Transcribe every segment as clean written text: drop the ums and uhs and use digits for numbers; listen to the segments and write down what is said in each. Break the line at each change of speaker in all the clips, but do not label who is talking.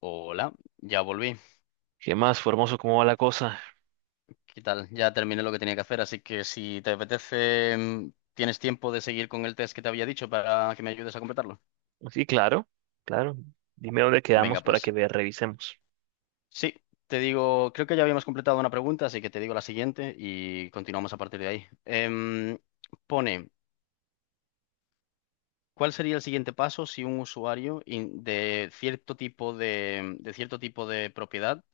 Hola, ya volví.
¿Qué más, Formoso? ¿Cómo va la cosa?
¿Qué tal? Ya terminé lo que tenía que hacer, así que si te apetece, tienes tiempo de seguir con el test que te había dicho para que me ayudes a completarlo.
Sí, claro, claro. Dime dónde quedamos
Venga,
para que
pues.
vea, revisemos.
Sí, te digo, creo que ya habíamos completado una pregunta, así que te digo la siguiente y continuamos a partir de ahí. Pone, ¿cuál sería el siguiente paso si un de cierto tipo de cierto tipo de propiedad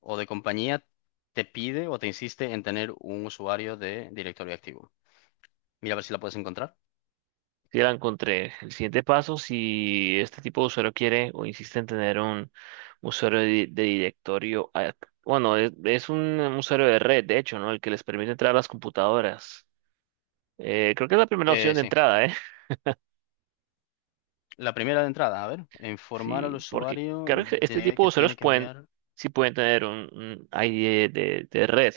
o de compañía te pide o te insiste en tener un usuario de directorio activo? Mira a ver si la puedes encontrar.
Sí, la encontré. El siguiente paso, si este tipo de usuario quiere o insiste en tener un usuario de directorio, bueno, es un usuario de red, de hecho, ¿no? El que les permite entrar a las computadoras. Creo que es la primera opción de
Sí.
entrada, ¿eh?
La primera de entrada, a ver, informar al
Sí, porque
usuario
creo que este
de
tipo de
que
usuarios
tiene que
pueden,
enviar.
sí pueden tener un ID de red.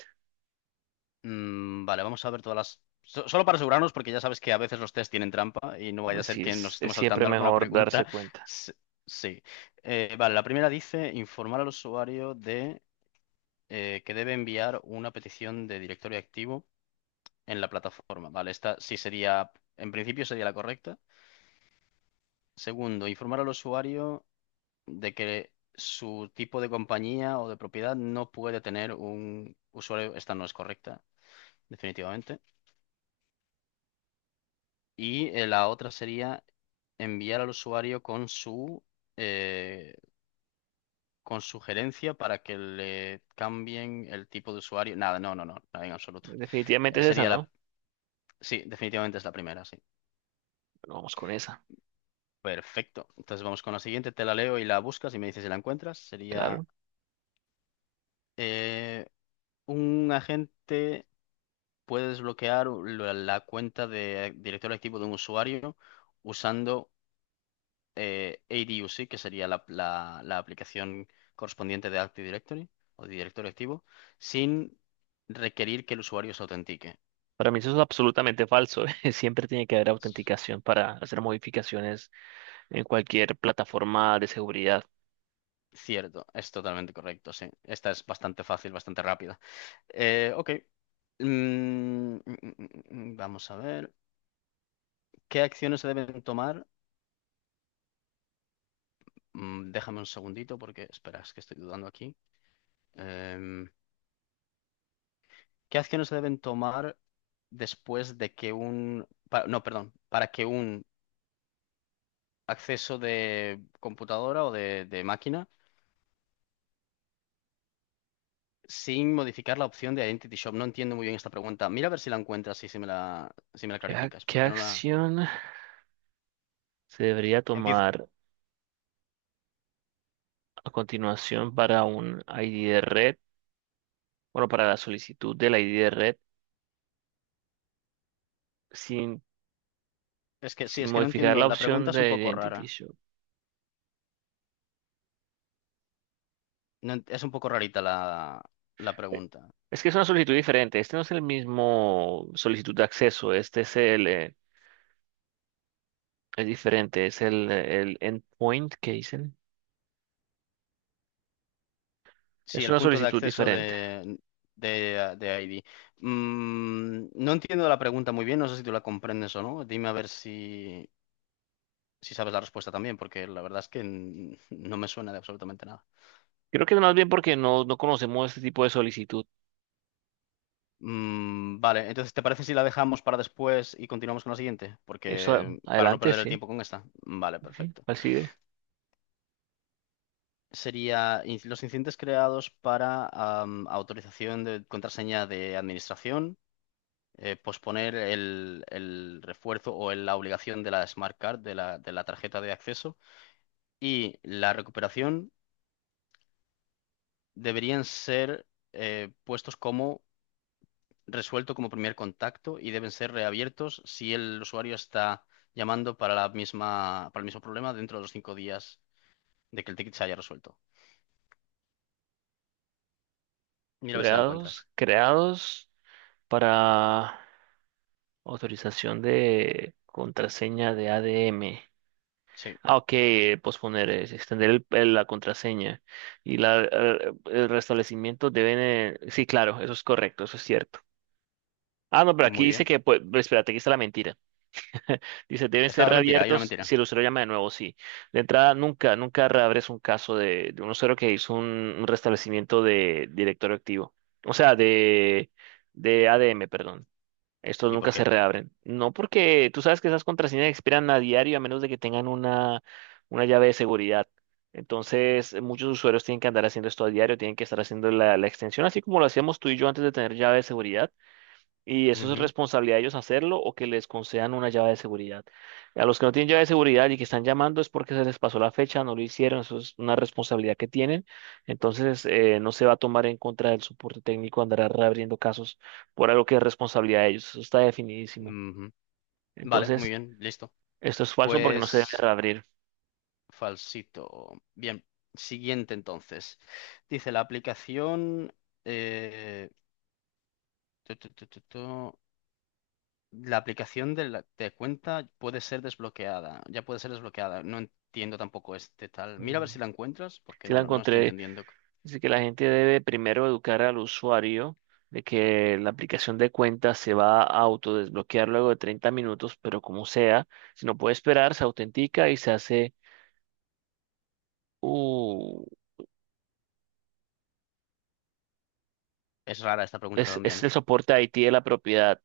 Vale, vamos a ver todas las. Solo para asegurarnos, porque ya sabes que a veces los test tienen trampa y no vaya a
Pues
ser
sí,
que nos
es
estemos
siempre
saltando alguna
mejor darse
pregunta.
cuenta.
S- Sí. Vale, la primera dice informar al usuario de que debe enviar una petición de directorio activo en la plataforma. Vale, esta sí sería, en principio sería la correcta. Segundo, informar al usuario de que su tipo de compañía o de propiedad no puede tener un usuario. Esta no es correcta, definitivamente. Y la otra sería enviar al usuario con su, eh, con su gerencia para que le cambien el tipo de usuario. Nada, no, no, no, nada en absoluto.
Definitivamente es esa,
Sería la...
¿no?
Sí, definitivamente es la primera, sí.
Bueno, vamos con esa,
Perfecto. Entonces vamos con la siguiente, te la leo y la buscas y me dices si la encuentras. Sería
claro.
eh, un agente puede desbloquear la cuenta de directorio activo de un usuario usando ADUC, que sería la aplicación correspondiente de Active Directory o de directorio activo, sin requerir que el usuario se autentique.
Para mí eso es absolutamente falso. Siempre tiene que haber autenticación para hacer modificaciones en cualquier plataforma de seguridad.
Cierto, es totalmente correcto, sí. Esta es bastante fácil, bastante rápida. Ok. Mm, mm, mm, vamos a ver. ¿Qué acciones se deben tomar? Déjame un segundito porque, espera, es que estoy dudando aquí. Em, ¿Qué acciones se deben tomar después de que un... no, perdón, para que un acceso de computadora o de máquina sin modificar la opción de Identity Shop? No entiendo muy bien esta pregunta. Mira a ver si la encuentras y si me la, si me la
¿Qué, ac-
clarificas,
qué
porque no la...
acción se debería
Empiezo...
tomar a continuación para un ID de red? Bueno, para la solicitud del ID de red sin,
Es que sí,
sin
es que no
modificar
entiendo.
la
La
opción
pregunta es un
de
poco
Identity
rara.
Show.
No ent- es un poco rarita la
Eh,
pregunta.
Es que es una solicitud diferente. Este no es el mismo solicitud de acceso. Este es es diferente, es el endpoint que dicen.
Sí,
Es
el
una
punto de
solicitud
acceso
diferente.
de ID. No entiendo la pregunta muy bien, no sé si tú la comprendes o no. Dime a ver si, si sabes la respuesta también, porque la verdad es que no me suena de absolutamente nada.
Creo que más bien porque no, no conocemos este tipo de solicitud.
Vale, entonces, ¿te parece si la dejamos para después y continuamos con la siguiente? Porque para no
Adelante,
perder el
sí.
tiempo con esta. Vale,
Sí,
perfecto.
así de
Sería los incidentes creados para autorización de contraseña de administración, posponer el refuerzo o la obligación de la Smart Card, de la tarjeta de acceso, y la recuperación deberían ser puestos como resuelto como primer contacto y deben ser reabiertos si el usuario está llamando para la misma, para el mismo problema dentro de los cinco días de que el ticket se haya resuelto. Mira a ver si la
creados,
encuentras.
creados para autorización de contraseña de ADM.
Sí,
Ah, ok, posponer es extender la contraseña y el restablecimiento deben... sí, claro, eso es correcto, eso es cierto. Ah, no, pero aquí
muy
dice
bien.
que, pues, espérate, aquí está la mentira. Dice, deben
Esta
ser
es mentira, hay una
reabiertos
mentira.
si el usuario llama de nuevo, sí. De entrada, nunca, nunca reabres un caso de un usuario que hizo un restablecimiento de directorio activo. O sea, de ADM, perdón. Estos
¿Y por
nunca se
qué?
reabren. No porque tú sabes que esas contraseñas expiran a diario a menos de que tengan una llave de seguridad. Entonces, muchos usuarios tienen que andar haciendo esto a diario, tienen que estar haciendo la extensión, así como lo hacíamos tú y yo antes de tener llave de seguridad. Y eso es
Ujú,
responsabilidad de ellos hacerlo o que les concedan una llave de seguridad. A los que no tienen llave de seguridad y que están llamando es porque se les pasó la fecha, no lo hicieron, eso es una responsabilidad que tienen. Entonces, no se va a tomar en contra del soporte técnico andar reabriendo casos por algo que es responsabilidad de ellos. Eso está definidísimo.
ujú. Vale, muy
Entonces,
bien, listo.
esto es falso porque no se debe
Pues
reabrir.
falsito. Bien, siguiente entonces. Dice la aplicación... eh, tu, tu, tu, tu, tu. La aplicación de cuenta puede ser desbloqueada, ya puede ser desbloqueada. No entiendo tampoco este tal. Mira a ver
Mm,
si la encuentras, porque
sí,
no,
la
no estoy
encontré.
entendiendo.
Así que la gente debe primero educar al usuario de que la aplicación de cuenta se va a autodesbloquear luego de 30 minutos, pero como sea, si no puede esperar, se autentica y se hace, uh,
Es rara esta pregunta también,
es
¿eh?
el soporte IT de la propiedad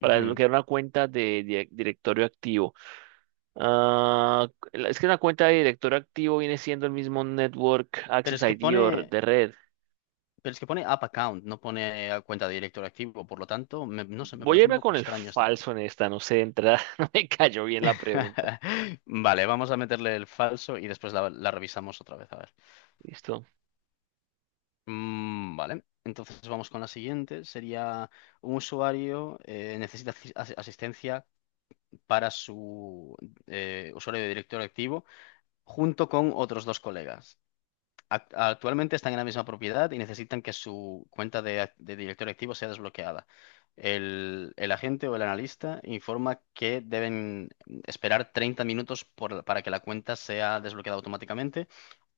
para
Ujú.
desbloquear una cuenta de, directorio activo. Ah, es que una cuenta de directorio activo viene siendo el mismo Network
Pero
Access
es que
ID o
pone,
de red.
pero es que pone app account, no pone a cuenta de director activo, por lo tanto, no sé, me
Voy a
parece un
irme
poco
con el
extraña esta pregunta.
falso en esta, no sé, de entrada, no me cayó bien la pregunta.
Vale, vamos a meterle el falso y después la revisamos otra vez, a ver.
Listo.
Vale, entonces vamos con la siguiente. Sería un usuario necesita asistencia para su usuario de directorio activo junto con otros dos colegas. Actualmente están en la misma propiedad y necesitan que su cuenta de directorio activo sea desbloqueada. El agente o el analista informa que deben esperar 30 minutos por para que la cuenta sea desbloqueada automáticamente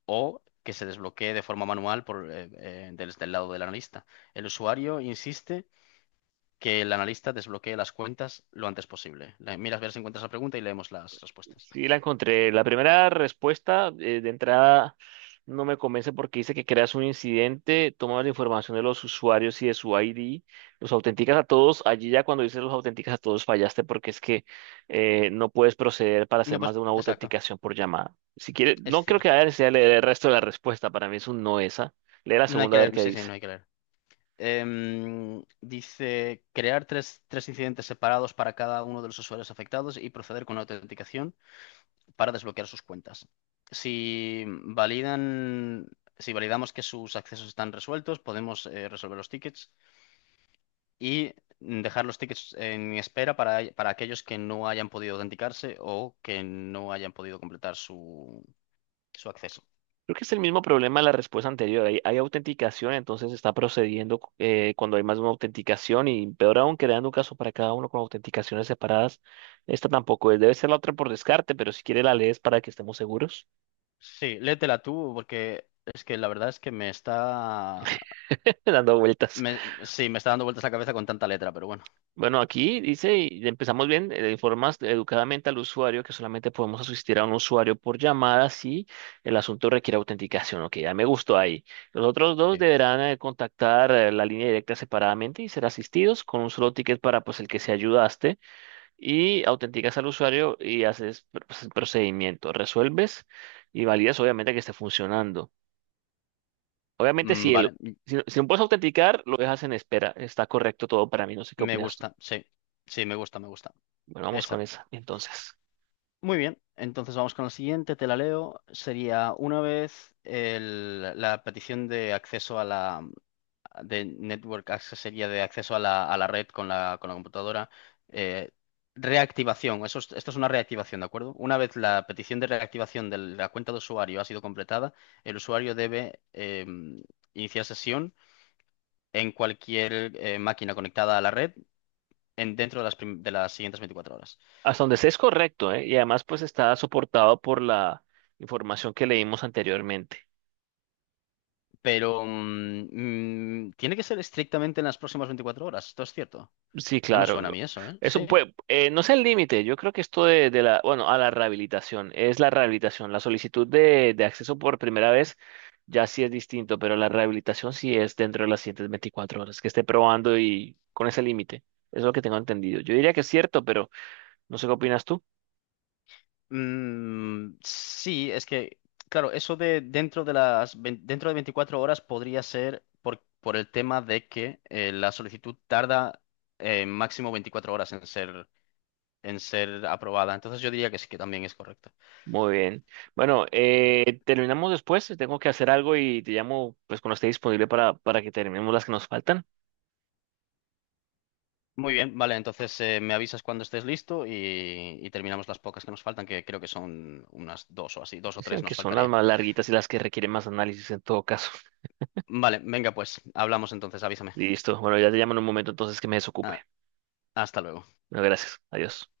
o que se desbloquee de forma manual por, desde el lado del analista. El usuario insiste que el analista desbloquee las cuentas lo antes posible. Miras a ver si encuentras la pregunta y leemos las respuestas.
Sí, la encontré. La primera respuesta de entrada no me convence porque dice que creas un incidente, tomas la información de los usuarios y de su ID, los autenticas a todos. Allí ya cuando dices los autenticas a todos fallaste porque es que no puedes proceder para hacer
No,
más
pues
de una
exacto,
autenticación por llamada. Si quieres,
es
no creo que
cierto.
haya necesidad de leer el resto de la respuesta. Para mí es un no esa. Lee la
No hay
segunda
que
a ver
leer,
qué
sí, sí,
dice.
no hay que leer. Dice crear tres, tres incidentes separados para cada uno de los usuarios afectados y proceder con la autenticación para desbloquear sus cuentas. Si validan, si validamos que sus accesos están resueltos, podemos resolver los tickets y dejar los tickets en espera para aquellos que no hayan podido autenticarse o que no hayan podido completar su acceso.
Creo que es el mismo problema de la respuesta anterior. Hay autenticación, entonces está procediendo cuando hay más de una autenticación y peor aún creando un caso para cada uno con autenticaciones separadas. Esta tampoco es. Debe ser la otra por descarte, pero si quiere la lees para que estemos seguros,
Sí, léetela tú, porque es que la verdad es que me está...
dando vueltas.
sí, me está dando vueltas la cabeza con tanta letra, pero bueno.
Bueno, aquí dice, y empezamos bien, informas educadamente al usuario que solamente podemos asistir a un usuario por llamada si el asunto requiere autenticación. Ok, ya me gustó ahí. Los otros dos
Sí.
deberán contactar la línea directa separadamente y ser asistidos con un solo ticket para pues el que se ayudaste y autenticas al usuario y haces pues, el procedimiento. Resuelves y validas obviamente que esté funcionando. Obviamente si el...
Vale,
Si, no, si no puedes autenticar, lo dejas en espera. Está correcto todo para mí. No sé qué
me
opinas tú.
gusta, sí. Sí, me gusta, me gusta.
Bueno, vamos con
Esa.
esa, entonces.
Muy bien, entonces vamos con la siguiente, te la leo. Sería una vez la petición de acceso a la, de network access sería de acceso a la red con la computadora. Eh, reactivación, esto es una reactivación, ¿de acuerdo? Una vez la petición de reactivación de la cuenta de usuario ha sido completada, el usuario debe iniciar sesión en cualquier máquina conectada a la red. Dentro de las, de las siguientes 24 horas.
Hasta donde sé es correcto, ¿eh? Y además, pues está soportado por la información que leímos anteriormente.
Pero tiene que ser estrictamente en las próximas 24 horas. Esto es cierto.
Sí,
No me
claro,
suena a
no.
mí eso, ¿eh?
Eso
Sí.
puede, no es el límite. Yo creo que esto de a la rehabilitación, es la rehabilitación. La solicitud de acceso por primera vez ya sí es distinto, pero la rehabilitación sí es dentro de las siguientes 24 horas, que esté probando y con ese límite. Es lo que tengo entendido. Yo diría que es cierto, pero no sé qué opinas tú.
Sí, es que, claro, eso de dentro de 24 horas podría ser por el tema de que la solicitud tarda máximo 24 horas en ser aprobada. Entonces yo diría que sí que también es correcto.
Muy bien. Bueno, terminamos después. Tengo que hacer algo y te llamo pues cuando esté disponible para que terminemos las que nos faltan.
Muy bien, vale, entonces me avisas cuando estés listo y terminamos las pocas que nos faltan, que creo que son unas dos o así, dos o
Sí,
tres
que
nos
son las
faltaría.
más larguitas y las que requieren más análisis en todo caso.
Vale, venga pues, hablamos entonces, avísame.
Listo. Bueno, ya te llamo en un momento entonces que me desocupe.
Ah, hasta luego.
Bueno, gracias. Adiós.